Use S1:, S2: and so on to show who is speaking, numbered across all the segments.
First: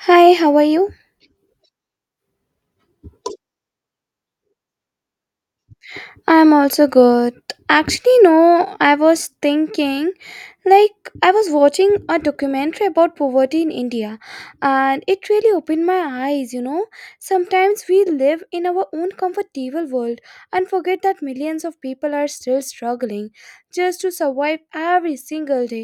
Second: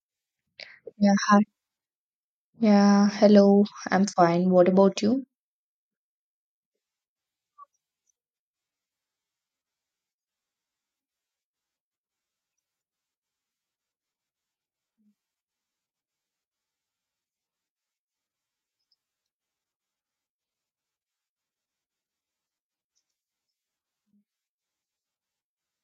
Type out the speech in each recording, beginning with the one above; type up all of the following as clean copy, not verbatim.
S1: Hi, how are you?
S2: Yeah. Yeah. Hello. I'm fine. What about you?
S1: I'm also good. Actually, no, I was thinking. Like, I was watching a documentary about poverty in India, and it really opened my eyes. Sometimes we live in our own comfortable world and forget that millions of people are still struggling just to survive every single day.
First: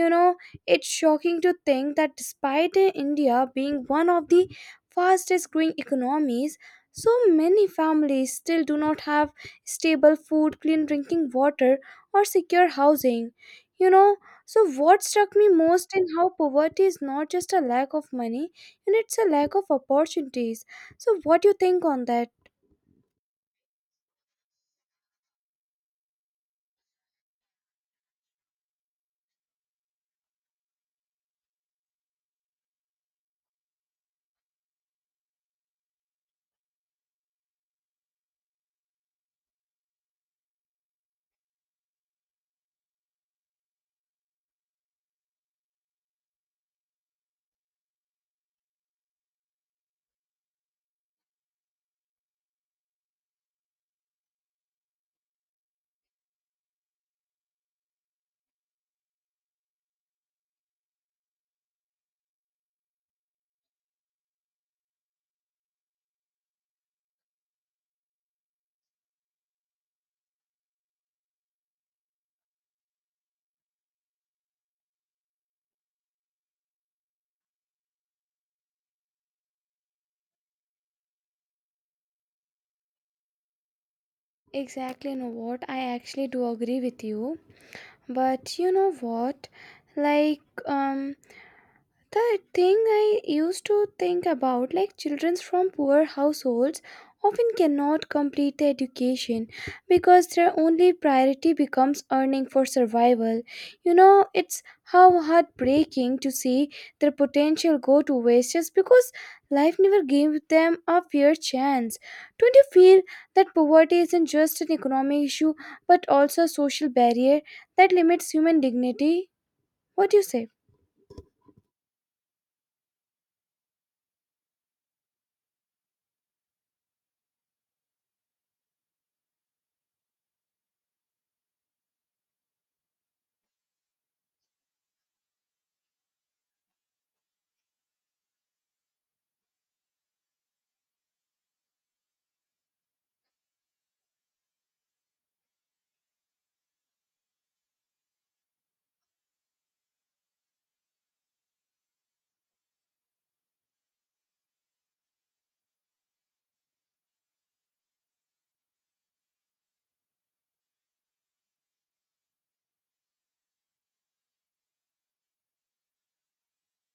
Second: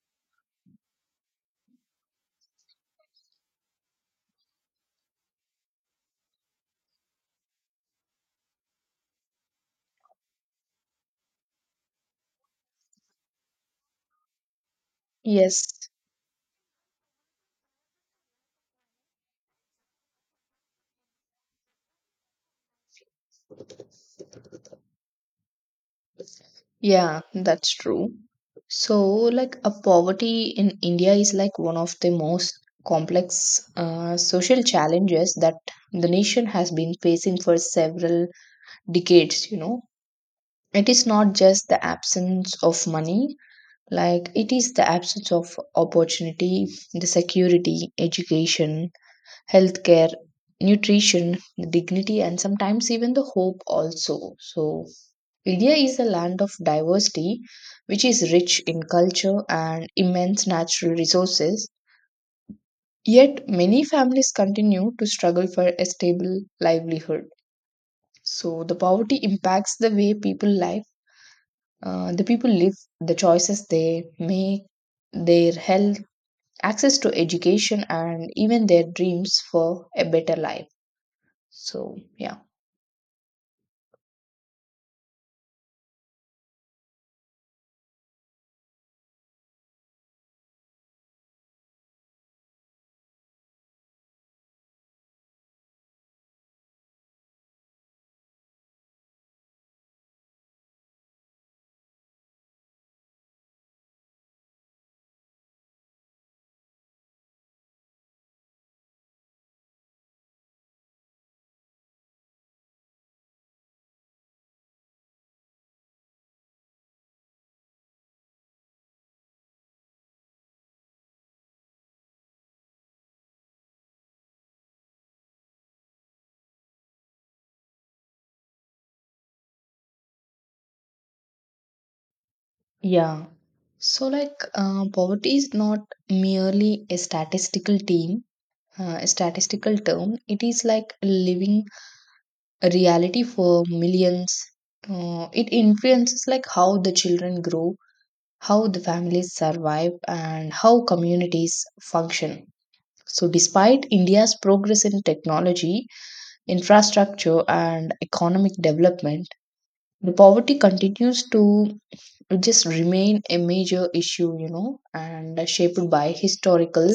S1: You know, it's shocking to think that despite India being one of the fastest growing economies, so many families still do not have stable food, clean drinking water, or secure housing. You know, what struck me
S2: Yes.
S1: most in how poverty is not just a lack of money, and it's a lack of opportunities. So, what do you think on that?
S2: Yeah, that's true. So, like, a poverty in India is like one of the most complex social challenges that the nation has been facing for several decades, you know. It is not just the absence of money, like, it is the absence of opportunity, the security, education, healthcare, nutrition, dignity, and sometimes even the hope also. So, India is a land of diversity, which is rich in culture and immense natural resources. Yet, many families continue to struggle for a stable livelihood. So, the poverty impacts the way the people live, the choices they make, their health, access to education, and even their dreams for a better life. So, yeah.
S1: Exactly, you know what? I actually do agree with you. But you know what? Like, um, The thing I used to think about, like children from poor households, often cannot complete their education because their only priority becomes earning for survival. You know, it's how heartbreaking to see their potential go to waste just because life never gave them a fair chance. Don't you feel that poverty isn't just an economic issue but also a social barrier that limits human dignity? What do you say?
S2: Yeah. So, like, poverty is not merely a statistical term. It is like a living reality for millions. It influences like how the children grow, how the families survive, and how communities function. So, despite India's progress in technology, infrastructure, and economic development, the poverty continues to just remain a major issue, you know, and shaped by historical,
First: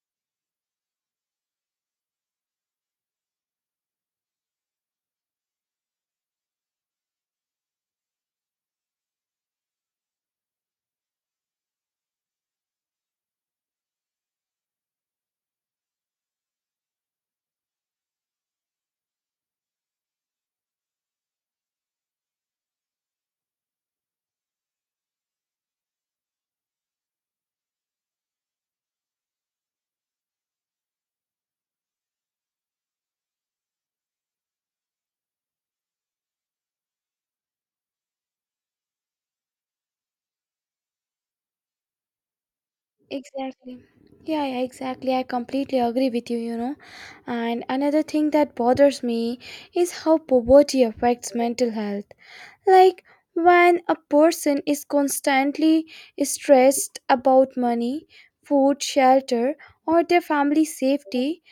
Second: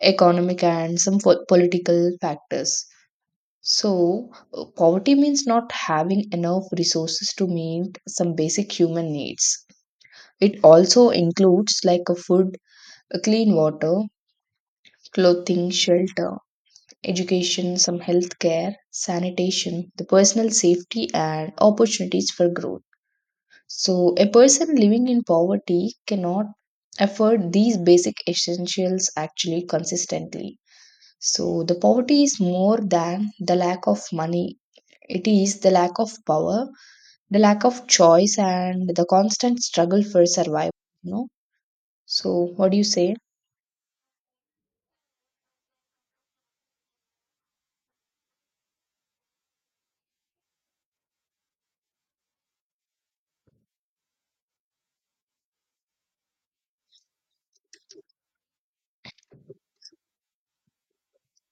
S2: economic, and some political factors. So, poverty means not having enough resources to meet some basic human needs. It also includes like a food, a clean water, clothing, shelter, education, some health care, sanitation, the personal safety, and opportunities for growth. So, a person living in poverty cannot afford these basic essentials actually consistently. So, the poverty is more than the lack of money, it is the lack of power, the lack of choice, and the constant struggle for survival. You know? So, what do you say?
S1: Exactly. Yeah, yeah, exactly. I completely agree with you, you know. And another thing that bothers me is how poverty affects mental health. Like when a person is constantly stressed about money, food, shelter, or their family safety,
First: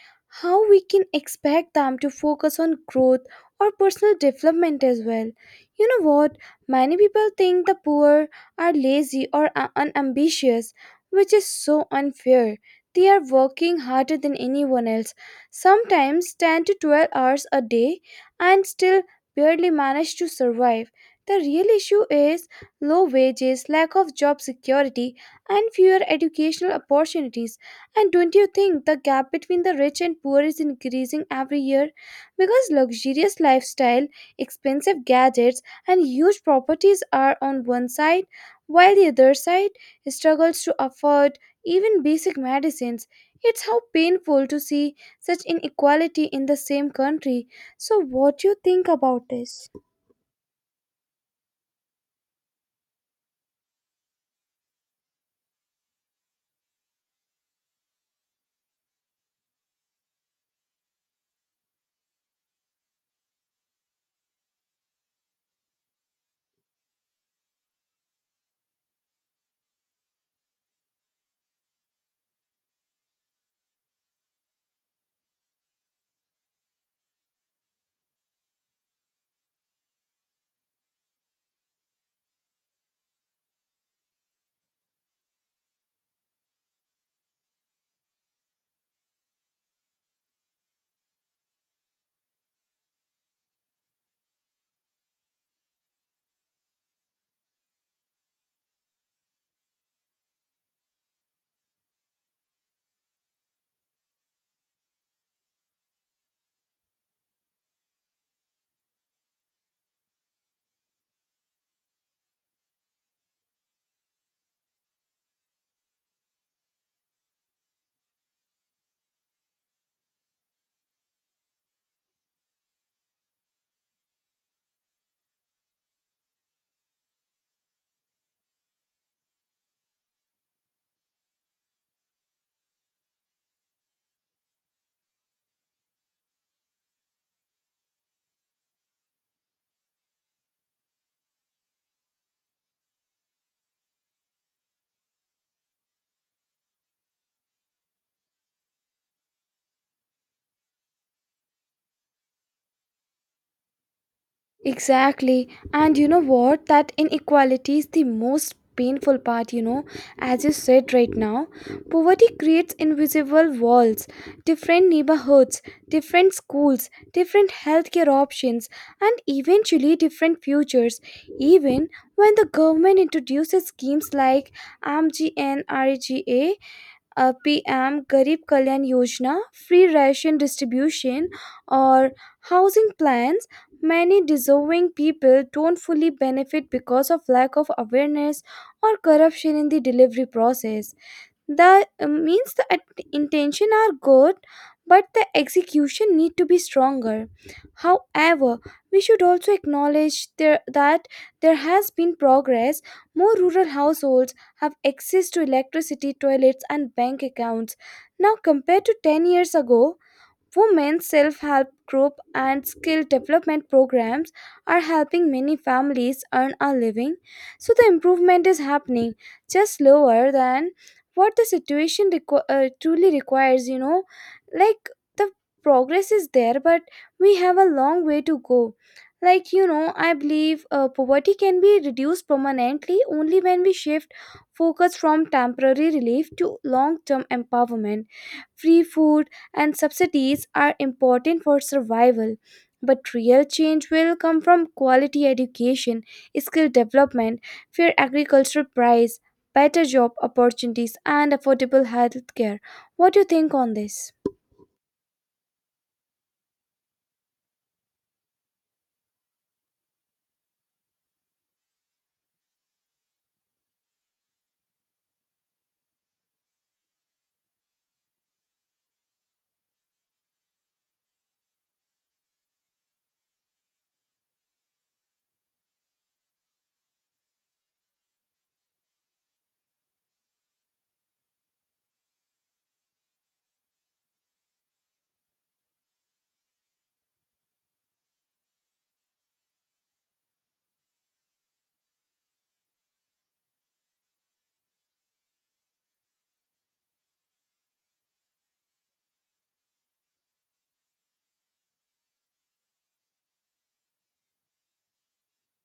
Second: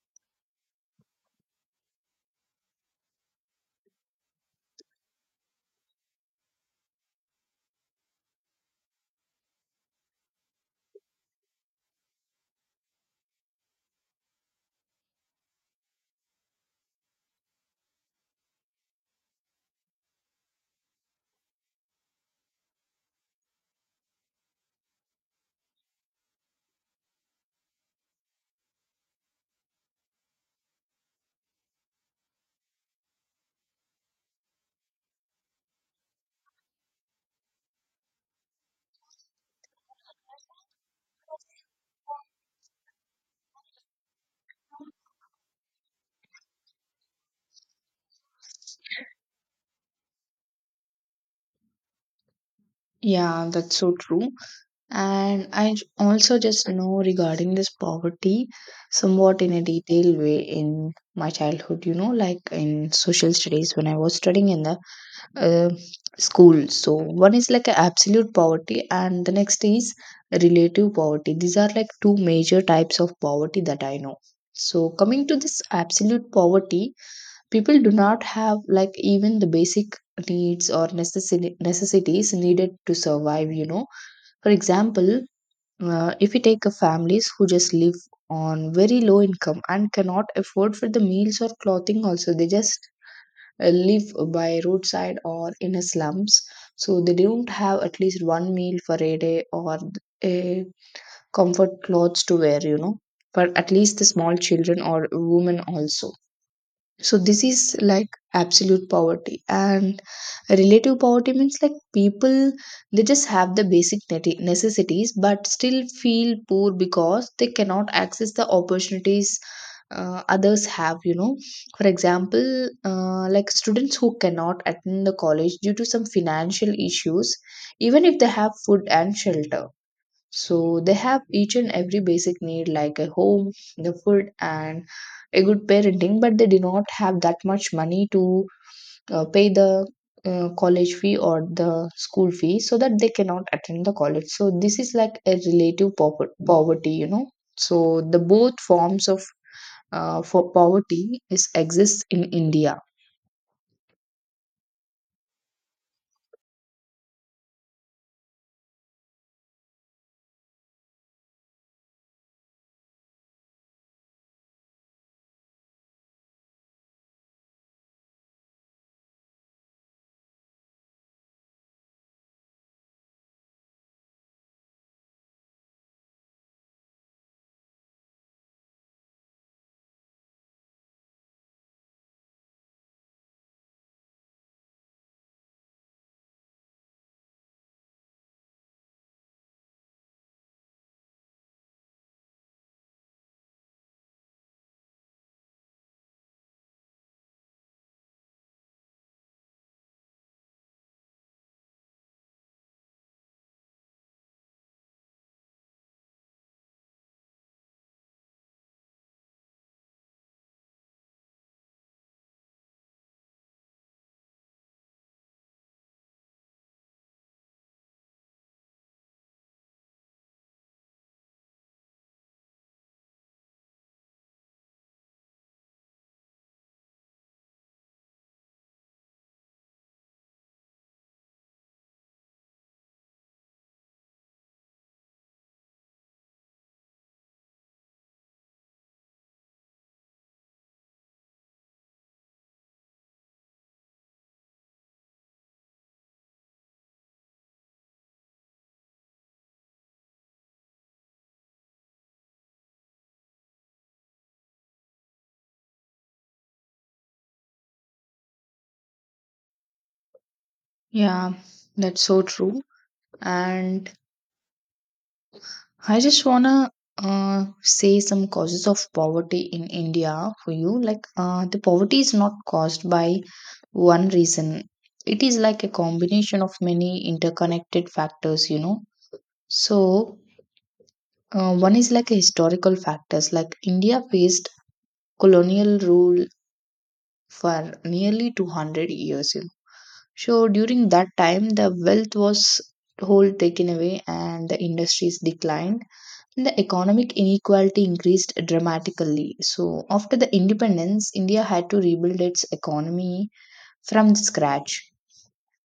S1: how we can expect them to focus on growth or personal development as well? You know what? Many people think the poor are lazy or unambitious, which is so unfair. They are working harder than anyone else, sometimes 10 to 12 hours a day, and still barely manage to survive. The real issue is low wages, lack of job security, and fewer educational opportunities. And don't you think the gap between the rich and poor is increasing every year? Because luxurious lifestyle, expensive gadgets, and huge properties are on one side, while the other side struggles to afford even basic medicines. It's how painful to see such inequality in the same country. So, what do you think about this?
S2: Yeah, that's so true. And I also just know regarding this poverty somewhat in a detailed way in my childhood, you know, like in social studies when I was studying in the uh, school. So, one is like a absolute poverty, and the next is relative poverty. These are like two major types of poverty that I know. So, coming to this absolute poverty, people do not have like even the basic needs or necessities needed to survive, you know. For example, if we take a families who just live on very low income and cannot afford for the meals or clothing also they just live by roadside or in a slums so they don't have at least one meal for a day or a comfort clothes to wear, you know, for at least the small children or women also. So this is like absolute poverty. And relative poverty means like people they just have the basic necessities but still feel poor because they cannot access the opportunities others have, you know. For example, like students who cannot attend the college due to some financial issues even if they have food and shelter. So they have each and every basic need like a home, the food, and a good parenting, but they do not have that much money to pay the college fee or the school fee so that they cannot attend the college. So this is like a relative poverty, you know. So the both forms of for poverty is exists in India.
S1: Exactly. And you know what? That inequality is the most painful part, you know, as you said right now. Poverty creates invisible walls, different neighborhoods, different schools, different healthcare options, and eventually different futures. Even when the government introduces schemes like AMGNREGA, PM Garib Kalyan Yojana, free ration distribution, or housing plans, many deserving people don't fully benefit because of lack of awareness or corruption in the delivery process. The means the intention are good, but the execution need to be stronger. However, we should also acknowledge there, that there has been progress. More rural households have access to electricity, toilets, and bank accounts now compared to 10 years ago. Women's self help group and skill development programs are helping many families earn a living, so the improvement is happening just slower than what the situation truly requires, you know. Like, the progress is there, but we have a long way to go. Like, you know, I believe poverty can be reduced permanently only when we shift focus from temporary relief to long term empowerment. Free food and subsidies are important for survival. But real change will come from quality education, skill development, fair agricultural price, better job opportunities, and affordable health care. What do you think on this?
S2: Yeah, that's so true. And I just wanna say some causes of poverty in India for you. Like, the poverty is not caused by one reason, it is like a combination of many interconnected factors, you know. So, one is like a historical factors, like India faced colonial rule for nearly 200 years, you know. So, during that time, the wealth was whole taken away and the industries declined. The economic inequality increased dramatically. So, after the independence, India had to rebuild its economy from scratch.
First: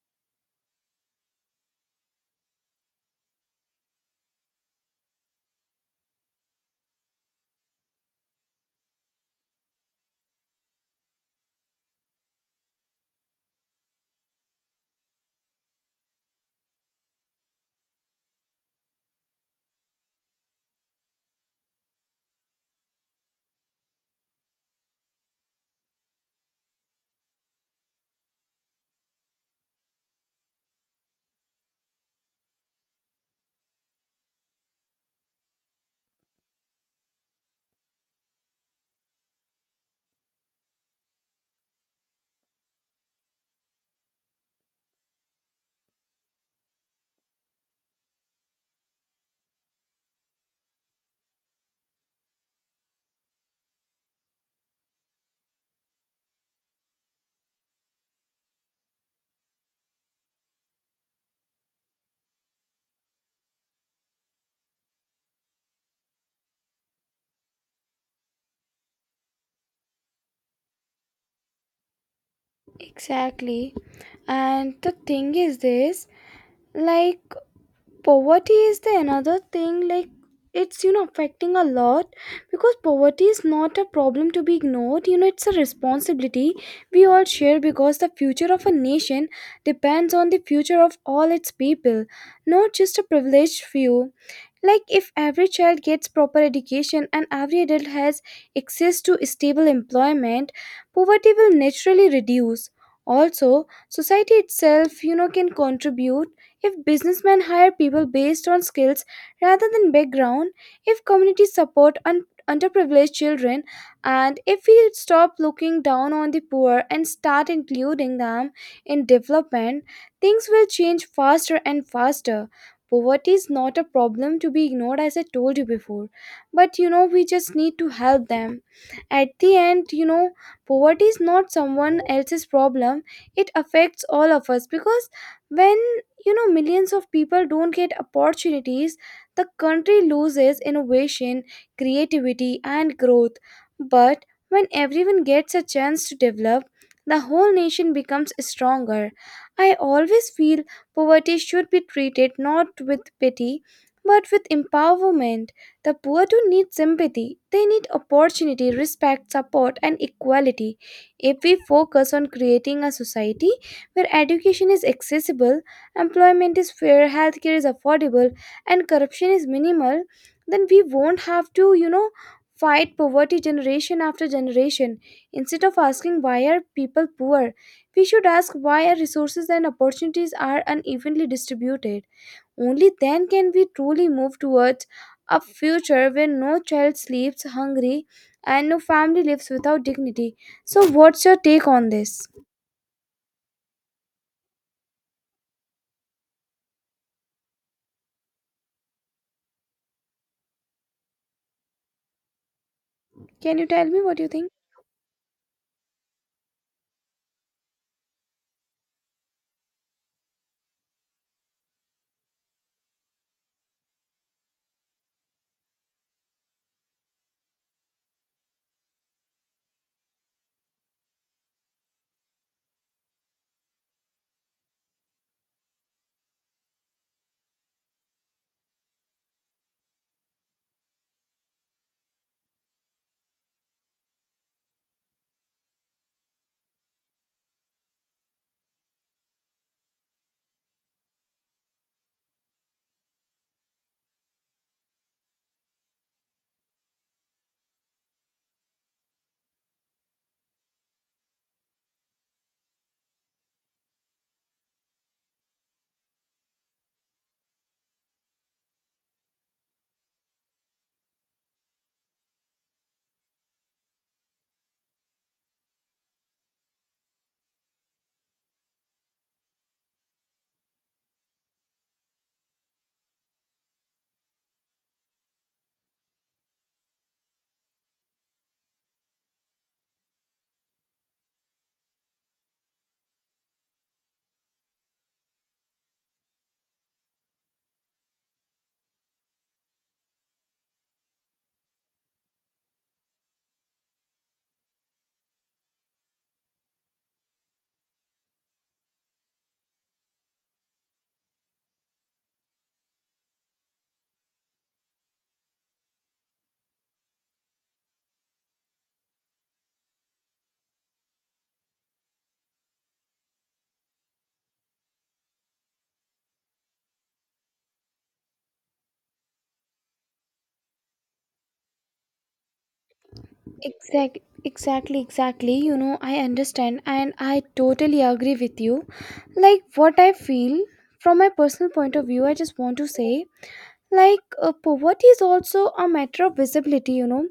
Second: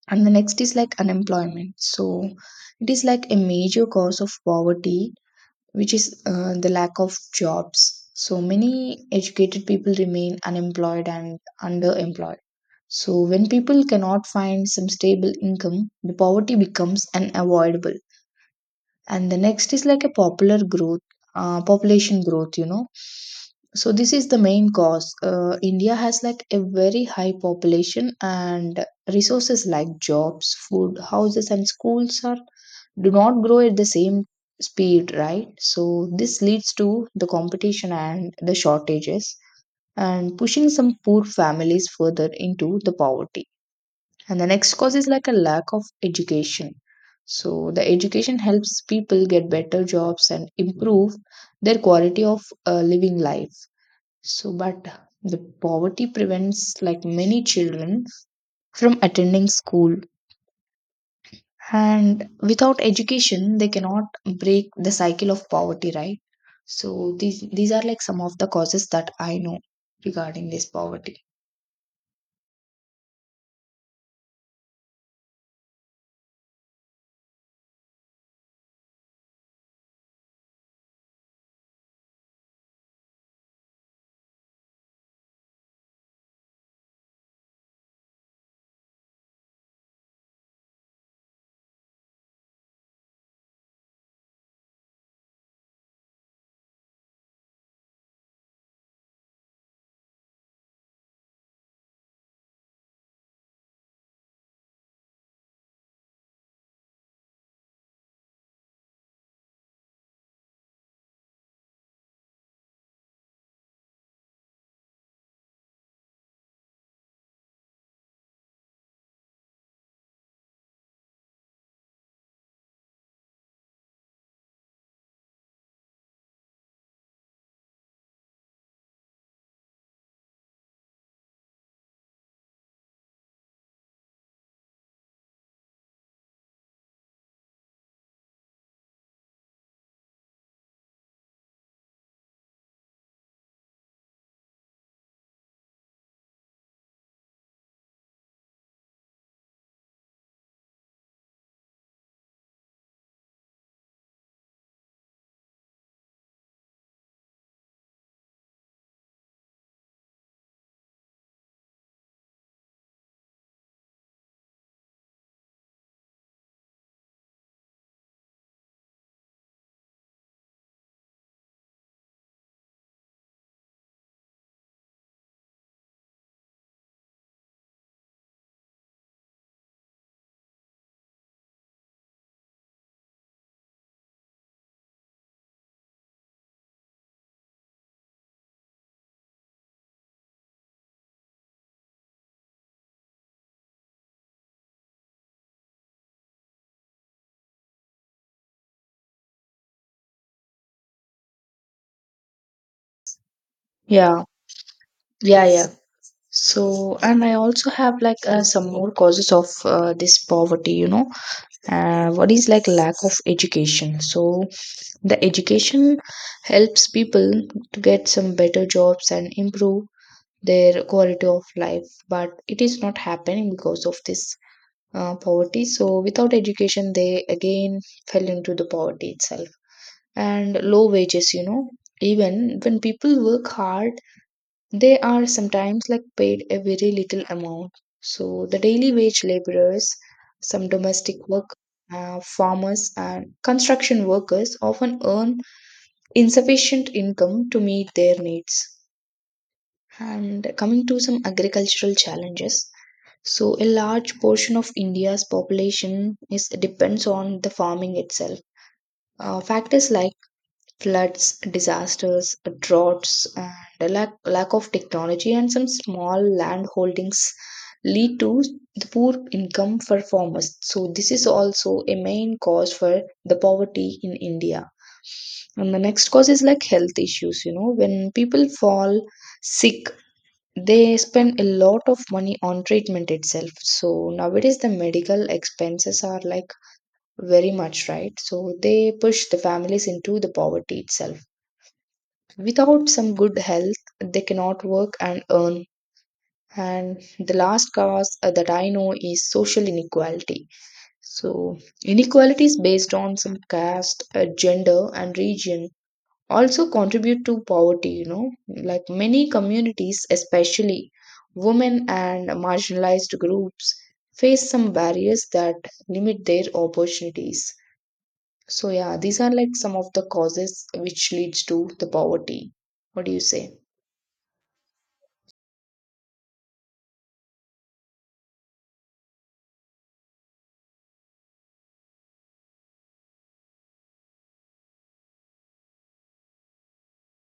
S2: And the next is like unemployment. So, it is like a major cause of poverty, which is the lack of jobs. So, many educated people remain unemployed and underemployed. So, when people cannot find some stable income, the poverty becomes unavoidable. And the next is like a popular growth population growth, you know. So this is the main cause. India has like a very high population and resources like jobs, food, houses, and schools are do not grow at the same speed, right? So this leads to the competition and the shortages and pushing some poor families further into the poverty. And the next cause is like a lack of education. So the education helps people get better jobs and improve their quality of living life. So but the poverty prevents like many children from attending school, and without education they cannot break the cycle of poverty, right? So these are like some of the causes that I know regarding this poverty.
S1: Exactly. And the thing is this, like poverty is the another thing, like it's, you know, affecting a lot, because poverty is not a problem to be ignored, you know. It's a responsibility we all share, because the future of a nation depends on the future of all its people, not just a privileged few. Like, if every child gets proper education and every adult has access to stable employment, poverty will naturally reduce. Also, society itself, you know, can contribute. If businessmen hire people based on skills rather than background, if communities support underprivileged children, and if we stop looking down on the poor and start including them in development, things will change faster and faster. Poverty is not a problem to be ignored, as I told you before. But you know, we just need to help them. At the end, you know, poverty is not someone else's problem, it affects all of us, because when, you know, millions of people don't get opportunities, the country loses innovation, creativity, and growth. But when everyone gets a chance to develop, the whole nation becomes stronger. I always feel poverty should be treated not with pity but with empowerment. The poor don't need sympathy, they need opportunity, respect, support, and equality. If we focus on creating a society where education is accessible, employment is fair, healthcare is affordable, and corruption is minimal, then we won't have to, you know, fight poverty generation after generation. Instead of asking why are people poor, we should ask why our resources and opportunities are unevenly distributed. Only then can we truly move towards a future where no child sleeps hungry and no family lives without dignity. So, what's your take on this? Can you tell me what
S2: Yeah,
S1: you think?
S2: yeah. So, and I also have like some more causes of this poverty, you know. What is like lack of education? So, the education helps people to get some better jobs and improve their quality of life, but it is not happening because of this poverty. So, without education, they again fell into the poverty itself and low wages, you know. Even when people work hard they are sometimes like paid a very little amount. So the daily wage laborers, some domestic work, farmers, and construction workers often earn insufficient income to meet their needs. And coming to some agricultural challenges, so a large portion of India's population is depends on the farming itself. Factors like floods, disasters, droughts, and the lack of technology and some small land holdings lead to the poor income for farmers. So this is also a main cause for the poverty in India. And the next cause is like health issues. You know, when people fall sick, they spend a lot of money on treatment itself. So nowadays, the medical expenses are like very much, right? So they push the families into the poverty itself. Without some good health, they cannot work and earn. And the last cause that I know is social inequality. So, inequalities based on some caste, gender, and region also contribute to poverty, you know. Like many communities, especially women and marginalized groups, face some barriers that limit their opportunities. So, yeah, these are like some of the causes which leads to the poverty. What do you say?
S1: Exact, exactly. You know, I understand and I totally agree with you. Like, what I feel from my personal point of view, I just want to say, like, poverty is also a matter of visibility, you know.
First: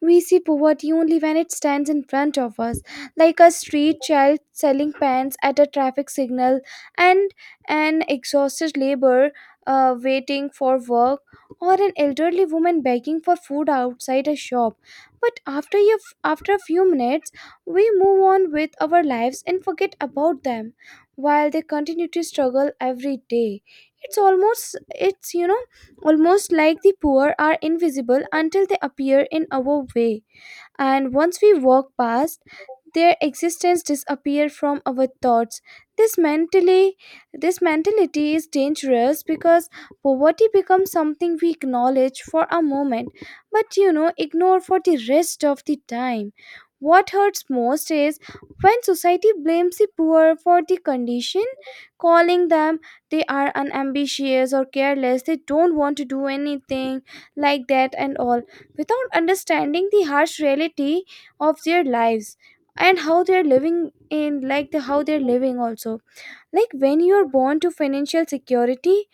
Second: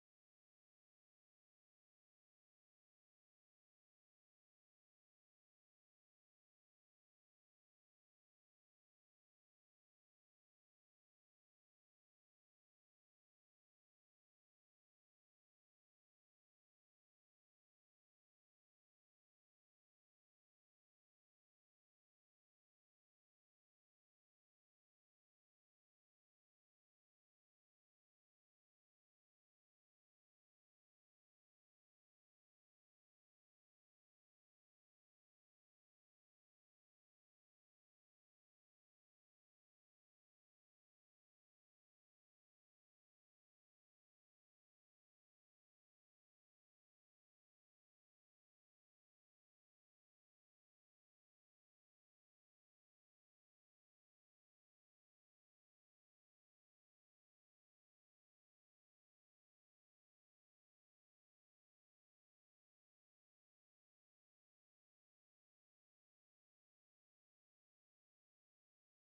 S1: We see poverty only when it stands in front of us, like a street child selling pants at a traffic signal, and an exhausted labor waiting for work, or an elderly woman begging for food outside a shop. But after a few minutes we move on with our lives and forget about them, while they continue to struggle every day. It's almost it's you know almost like the poor are invisible until they appear in our way, and once we walk past, their existence disappear from our thoughts. this mentally this mentality is dangerous, because poverty becomes something we acknowledge for a moment, but, you know, ignore for the rest of the time. What hurts most is when society blames the poor for the condition, calling them, they are unambitious or careless, they don't want to do anything, like that and all, without understanding the harsh reality of their lives, and how they're living in, like, the how they're living also. Like, when you're born to financial security,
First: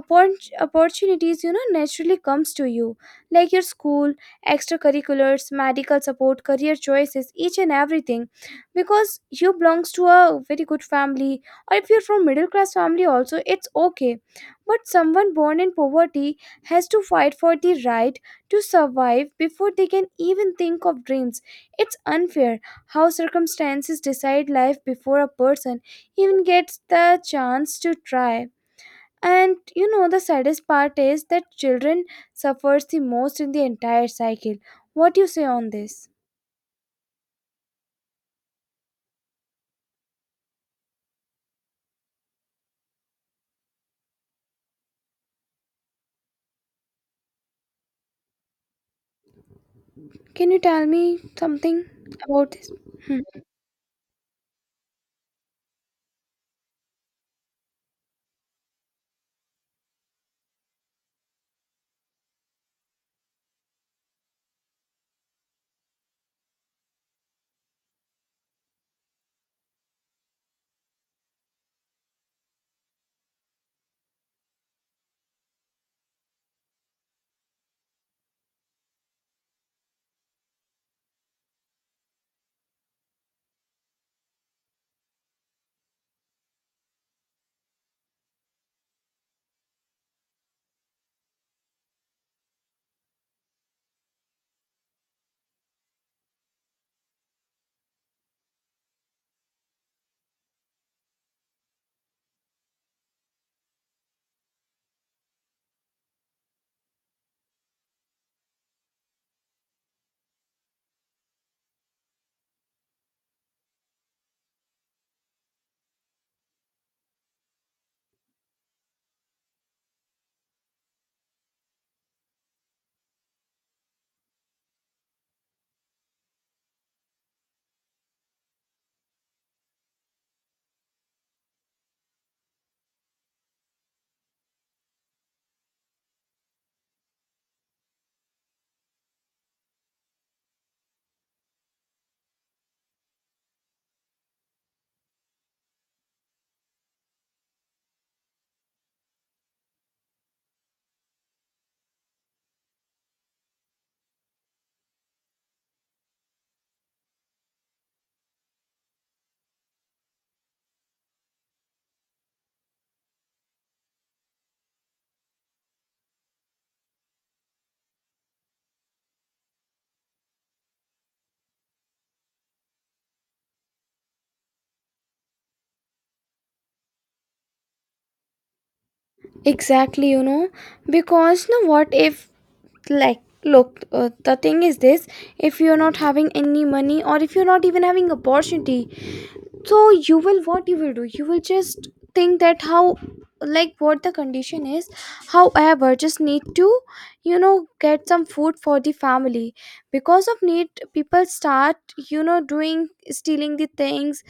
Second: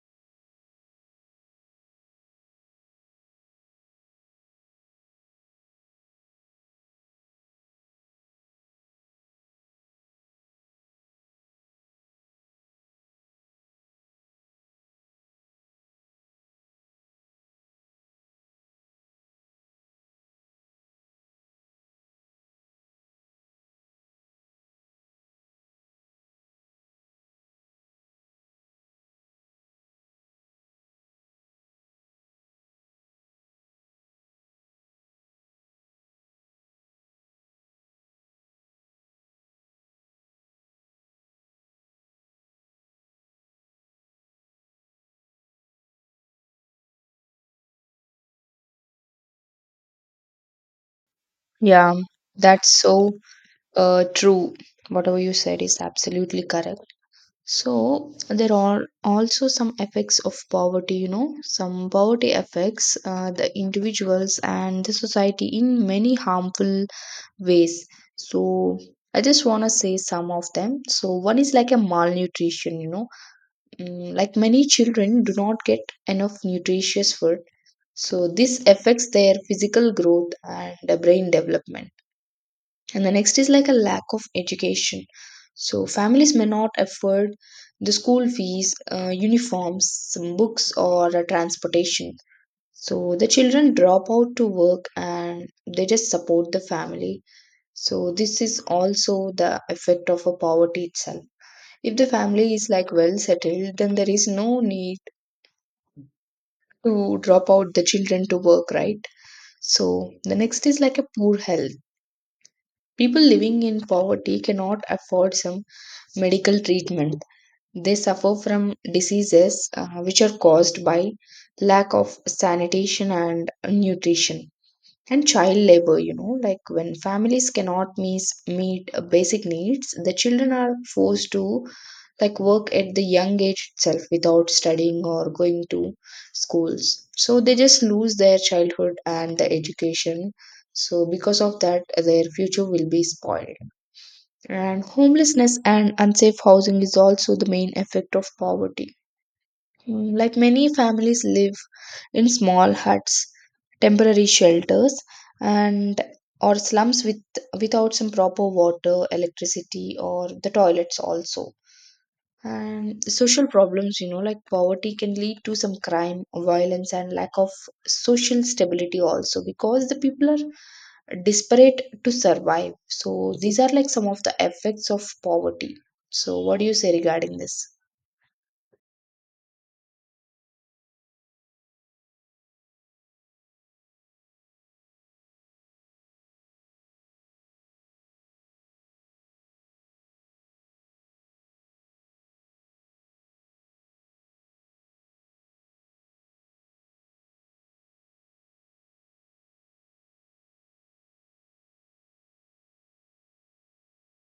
S1: opportunities, you know, naturally comes to you, like your school, extracurriculars, medical support, career choices, each and everything, because you belongs to a very good family, or if you're from middle class family also, it's okay. But someone born in poverty has to fight for the right to survive before they can even think of dreams. It's unfair how circumstances decide life before a person even gets the chance to try. And you know, the saddest part is that children suffers the most in the entire cycle. What do you say on this? Can you tell me something
S2: Yeah,
S1: about this?
S2: that's so
S1: Hmm.
S2: true. Whatever you said is absolutely correct. So there are also some effects of poverty, you know, some poverty affects the individuals and the society in many harmful ways. So I just want to say some of them. So one is like a malnutrition, you know, like many children do not get enough nutritious food. So this affects their physical growth and brain development. And the next is like a lack of education. So families may not afford the school fees, uniforms, some books, or transportation. So the children drop out to work and they just support the family. So this is also the effect of a poverty itself. If the family is like well settled then there is no need to drop out the children to work, right? So the next is like a poor health. People living in poverty cannot afford some medical treatment. They suffer from diseases which are caused by lack of sanitation and nutrition. And child labor, you know, like when families cannot meet basic needs, the children are forced to like work at the young age itself without studying or going to schools. So they just lose their childhood and the education. So because of that, their future will be spoiled. And homelessness and unsafe housing is also the main effect of poverty. Like many families live in small huts, temporary shelters, and or slums with without some proper water, electricity, or the toilets also. And social problems, you know, like poverty can lead to some crime, violence, and lack of social stability also because the people are desperate to survive. So these are like some of the effects of poverty. So what do you say regarding this?
S1: Exactly, you know, because you know what, if like look the thing is this, if you're not having any money, or if you're not even having opportunity, so you will, what you will do, you will just think that how, like, what the condition is, however just need to, you know, get some food for the family, because of need, people start, you know, doing stealing the things,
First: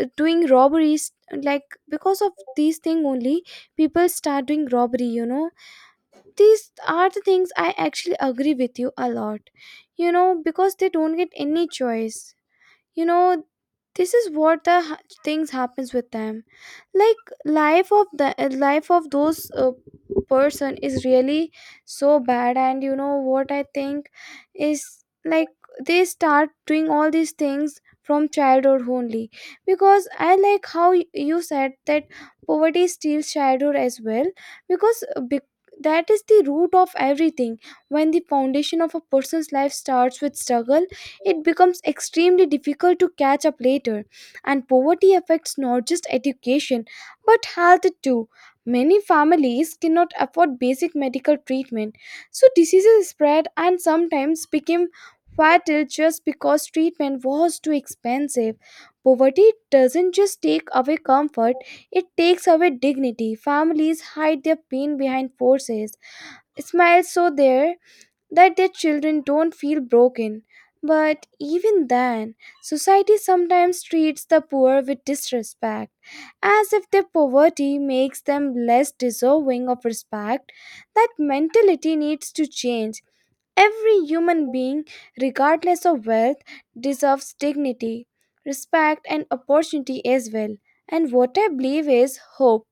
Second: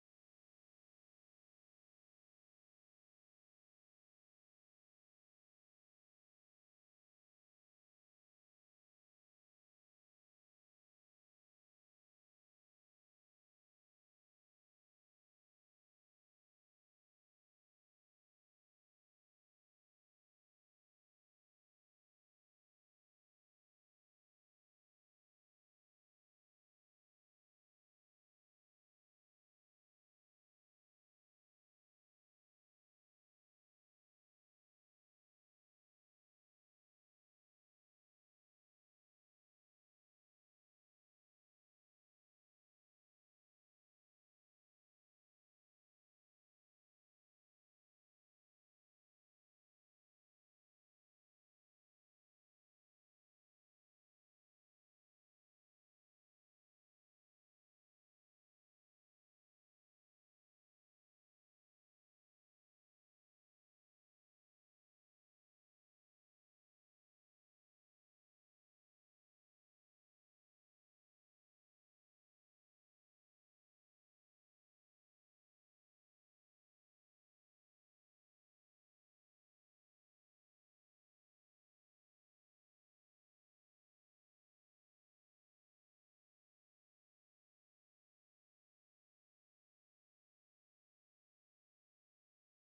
S1: doing robberies. Like, because of these thing only, people start doing robbery, you know. These are the things I actually agree with you a lot, you know, because they don't get any choice, you know. This is what things happens with them. Like, life of those person is really so bad. And you know what I think is, like, they start doing all these things from childhood only, because I like how you said that poverty steals childhood as well, because that is the root of everything. When the foundation of a person's life starts with struggle, it becomes extremely difficult to catch up later. And poverty affects not just education but health too. Many families cannot afford basic medical treatment, so diseases spread and sometimes became fatal just because treatment was too expensive. Poverty doesn't just take away comfort, it takes away dignity. Families hide their pain behind forces. Smiles so their that their children don't feel broken. But even then, society sometimes treats the poor with disrespect, as if their poverty makes them less deserving of respect. That mentality needs to change. Every human being, regardless of wealth, deserves dignity, respect, and opportunity as well. And what I believe is hope.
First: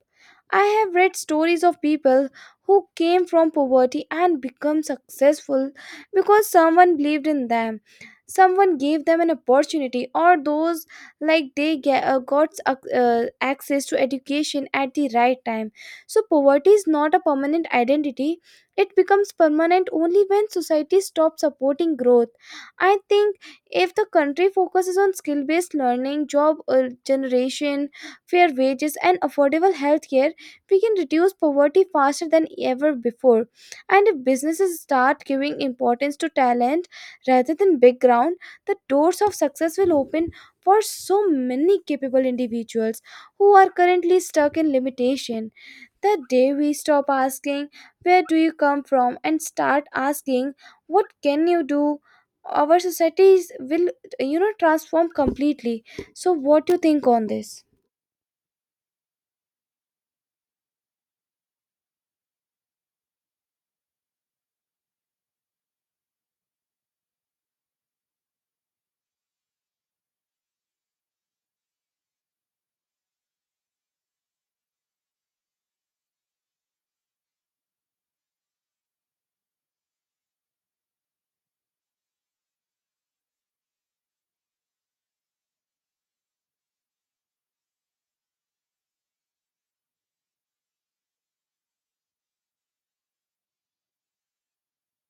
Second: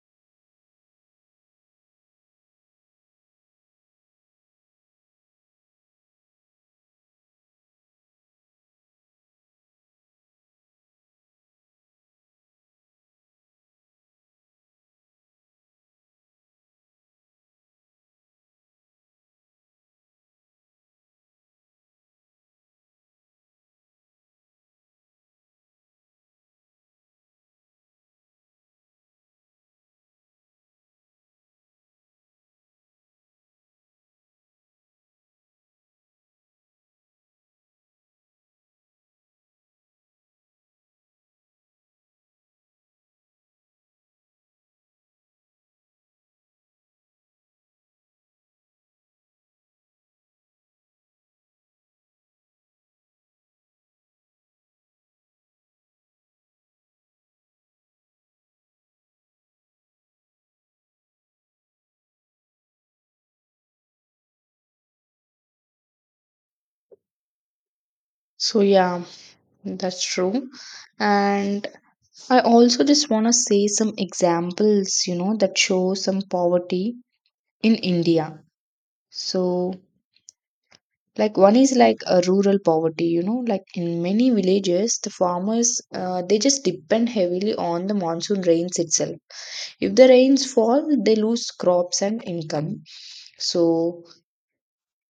S1: I have read stories of people who came from poverty and become successful because someone believed in them. Someone gave them an opportunity, or those like they got access to education at the right time. So, poverty is not a permanent identity, it becomes permanent only when society stops supporting growth. I think if the country focuses on skill based learning, job generation, fair wages, and affordable healthcare, we can reduce poverty faster than ever before. And if businesses start giving importance to talent rather than background, the doors of success will open for so many capable individuals who are currently stuck in limitation. The day we stop asking, "Where do you come from?" and start asking, "What can you do?" Our societies will transform completely. So, what do you think on this?
S2: So yeah, that's true. And I also just want to say some examples, you know, that show some poverty in India. So like one is like a rural poverty, you know, like in many villages the farmers they just depend heavily on the monsoon rains itself. If the rains fall they lose crops and income. So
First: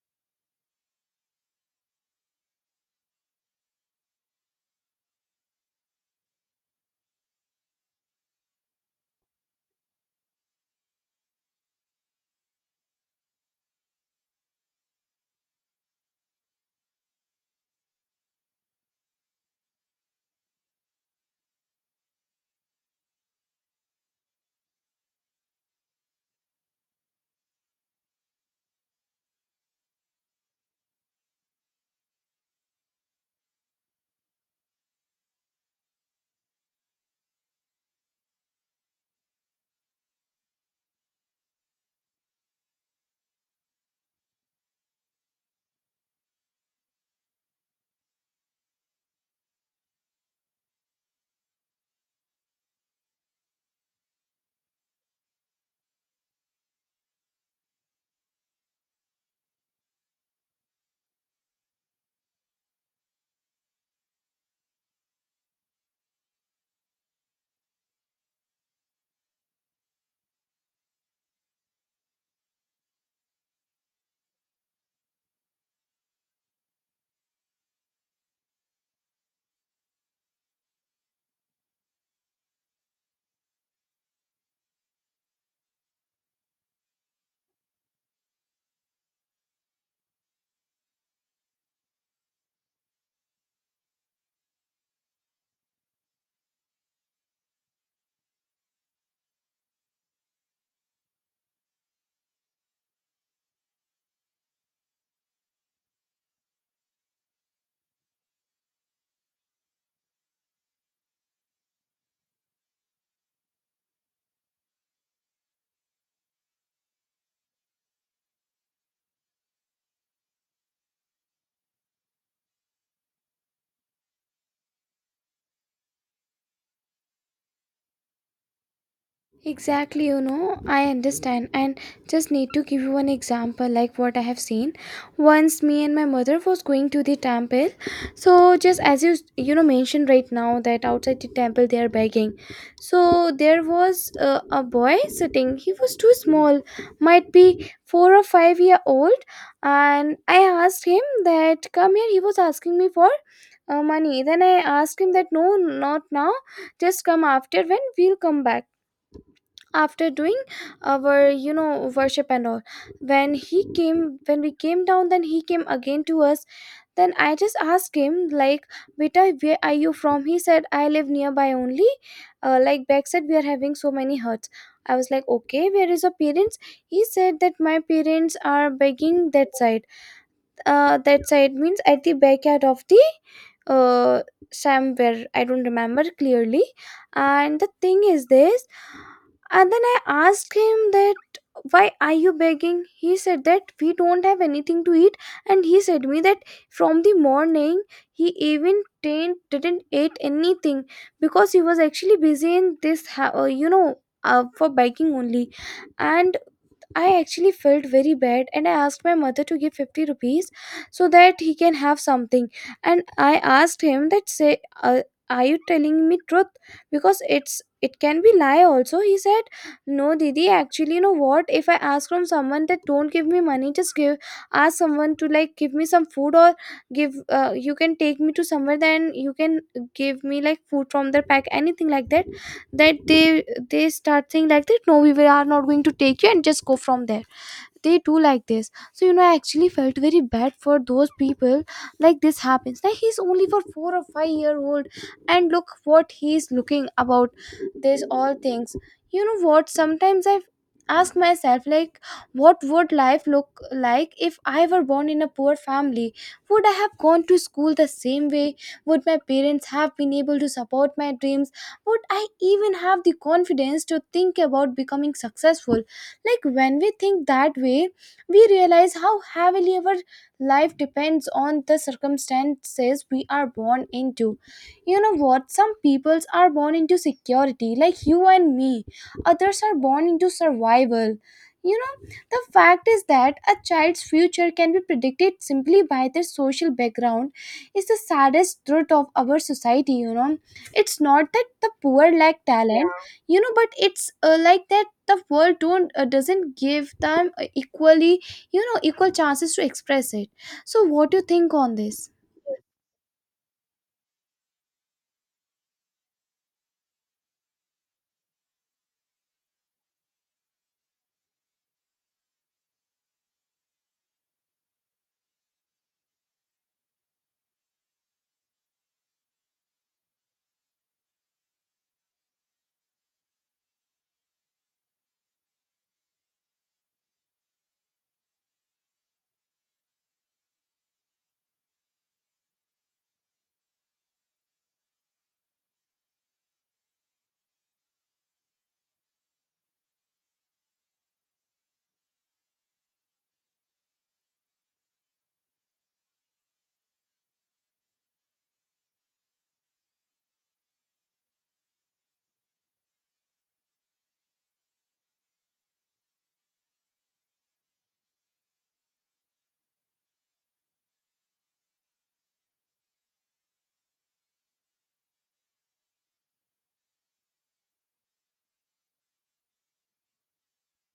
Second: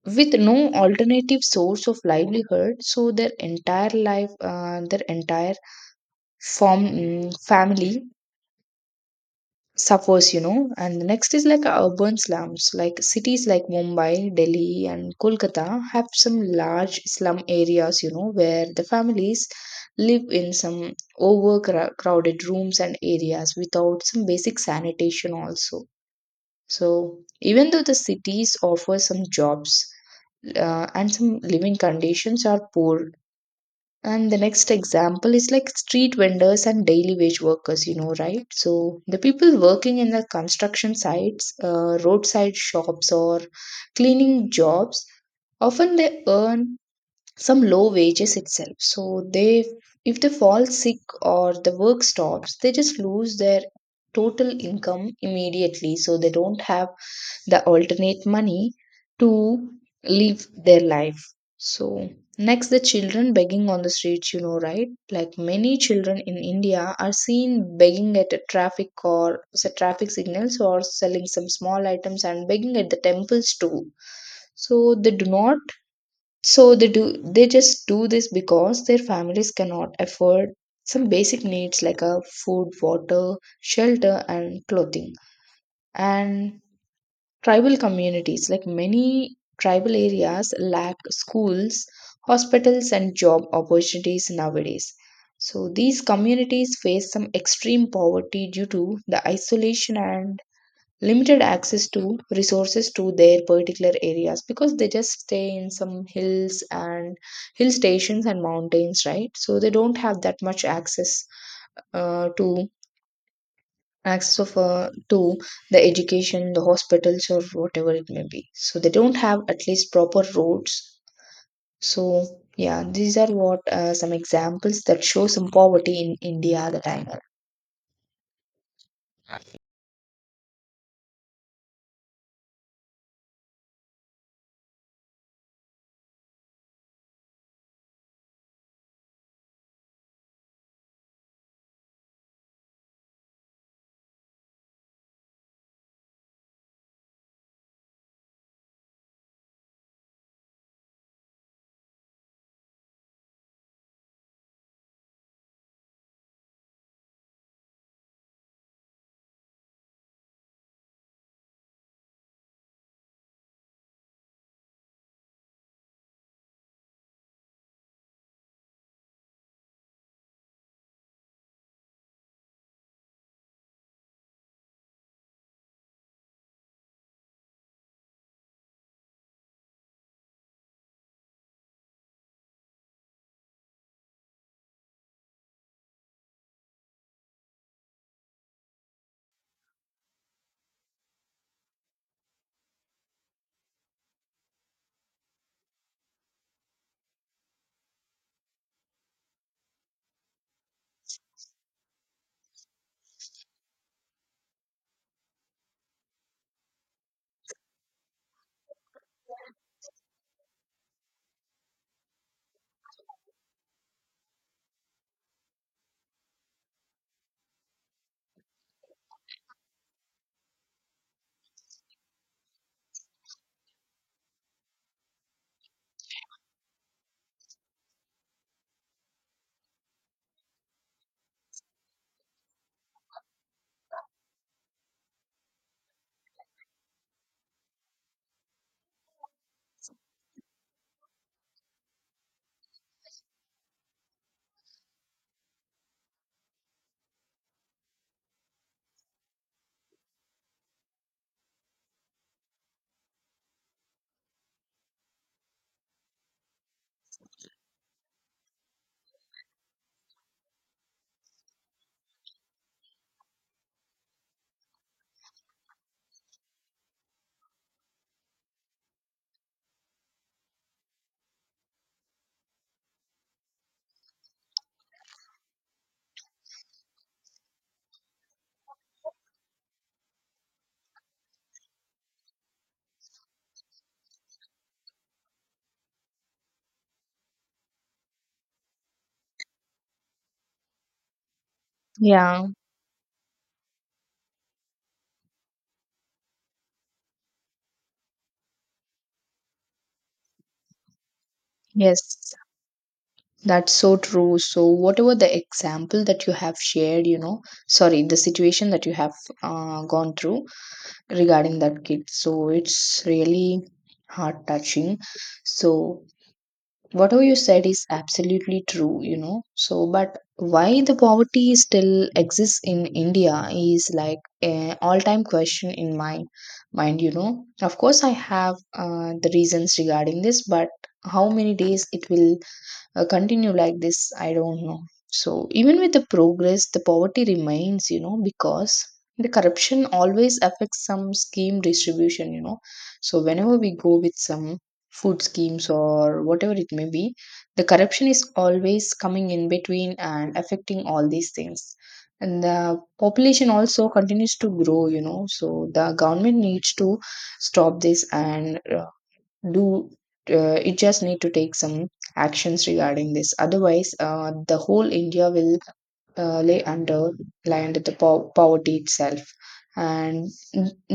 S2: with no alternative source of livelihood, so their entire life, their entire family suffers, you know. And the next is like urban slums, like cities like Mumbai, Delhi, and Kolkata have some large slum areas, you know, where the families live in some overcrowded rooms and areas without some basic sanitation, also. So, even though the cities offer some jobs and some living conditions are poor, and the next example is like street vendors and daily wage workers, you know, right? So the people working in the construction sites, roadside shops, or cleaning jobs often they earn some low wages itself, so they, if they fall sick or the work stops, they just lose their total income immediately, so they don't have the alternate money to live their life. So next, the children begging on the streets, you know, right? Like many children in India are seen begging at a traffic or traffic signals, or selling some small items and begging at the temples too. So they do not, so they do, they just do this because their families cannot afford some basic needs like a food, water, shelter and clothing. And tribal communities, like many tribal areas lack schools, hospitals and job opportunities nowadays. So these communities face some extreme poverty due to the isolation and limited access to resources to their particular areas, because they just stay in some hills and hill stations and mountains, right? So they don't have that much access to access of to the education, the hospitals, or whatever it may be, so they don't have at least proper roads. So yeah, these are what, some examples that show some poverty in India at the time.
S1: Exactly, I understand and just need to give you an example like what I have seen. Once me and my mother was going to the temple. So just as you you know mentioned right now that outside the temple they are begging. So there was a boy sitting. He was too small, might be 4 or 5-year old, and I asked him that come here. He was asking me for money. Then I asked him that no, not now. Just come after when we'll come back after doing our worship and all. When we came down, then he came again to us. Then I just asked him like, beta, where are you from? He said, I live nearby only. Like back said we are having so many hurts. I was like, okay, where is your parents? He said that my parents are begging that side. That side means at the backyard of the, uh, somewhere, I don't remember clearly. And the thing is this, and then I asked him that why are you begging? He said that we don't have anything to eat, and he said me that from the morning he even didn't eat anything because he was actually busy in this for biking only. And I actually felt very bad and I asked my mother to give 50 rupees so that he can have something. And I asked him that say, are you telling me truth, because it can be lie also. He said, no, Didi, actually, you know what, if I ask from someone that don't give me money, just give, ask someone to like give me some food, or give, you can take me to somewhere, then you can give me like food from their pack, anything like that, that they start saying like that, no, we are not going to take you and just go from there. They do like this, so I actually felt very bad for those people. Like this happens, like, he's only for 4 or 5 year old and look what he's looking about this all things. You know what, sometimes I ask myself like, what would life look like if I were born in a poor family? Would I have gone to school the same way? Would my parents have been able to support my dreams? Would I even have the confidence to think about becoming successful? Like when we think that way, we realize how heavily our life depends on the circumstances we are born into. You know what? Some peoples are born into security, like you and me. Others are born into survival. The fact is that a child's future can be predicted simply by their social background is the saddest truth of our society. It's not that the poor lack,
S2: Yeah.
S1: yeah, talent, but it's like that the world don't doesn't give them equally you know equal chances to express it. So what do you think on this?
S2: Yes. That's so true. So, whatever the example that you have shared, you know, sorry, the situation that you have gone through regarding that kid. So, it's really heart touching. So, whatever you said is absolutely true, you know. So, but why the poverty still exists in India is like an all time question in my mind, you know. Of course, I have the reasons regarding this, but how many days it will continue like this, I don't know. So even with the progress, the poverty remains, you know, because the corruption always affects some scheme distribution, you know. So whenever we go with some food schemes or whatever it may be, the corruption is always coming in between and affecting all these things, and the population also continues to grow, you know. So the government needs to stop this and do you just need to take some actions regarding this, otherwise the whole India will lay under lie under the poverty itself. And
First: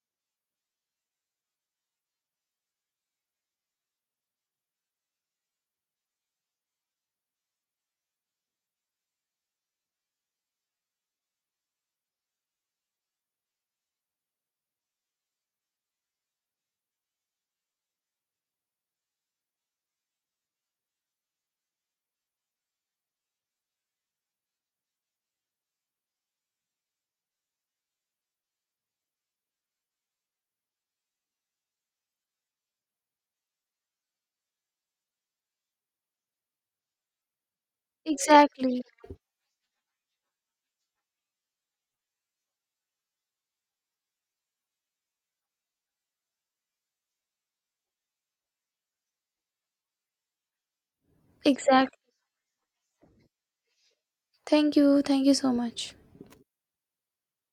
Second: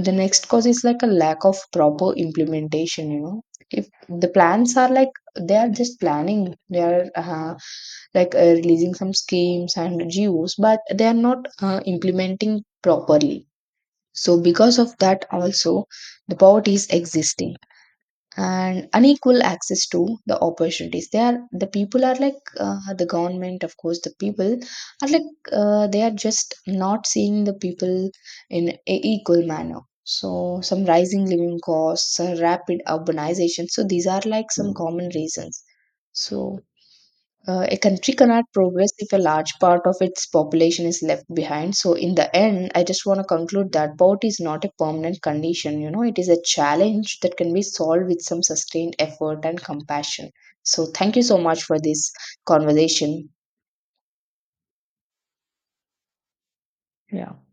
S2: the next cause is like a lack of proper implementation, you know. If the plans are like, they are just planning, they are releasing some schemes and GOs, but they are not implementing properly. So, because of that, also the poverty is existing. And unequal access to the opportunities, they are, the people are like, the government, of course, the people are like, they are just not seeing the people in a equal manner. So some rising living costs, rapid urbanization, so these are like some common reasons. So a country cannot
S1: Exactly.
S2: progress if a large part of its population is left behind. So, in the end, I just want to conclude that poverty is not a permanent condition. You know, it is a challenge that can be solved with some sustained effort and compassion. So, thank you so much for
S1: Exactly.
S2: this conversation.
S1: Thank you. Thank you so much.
S2: Yeah.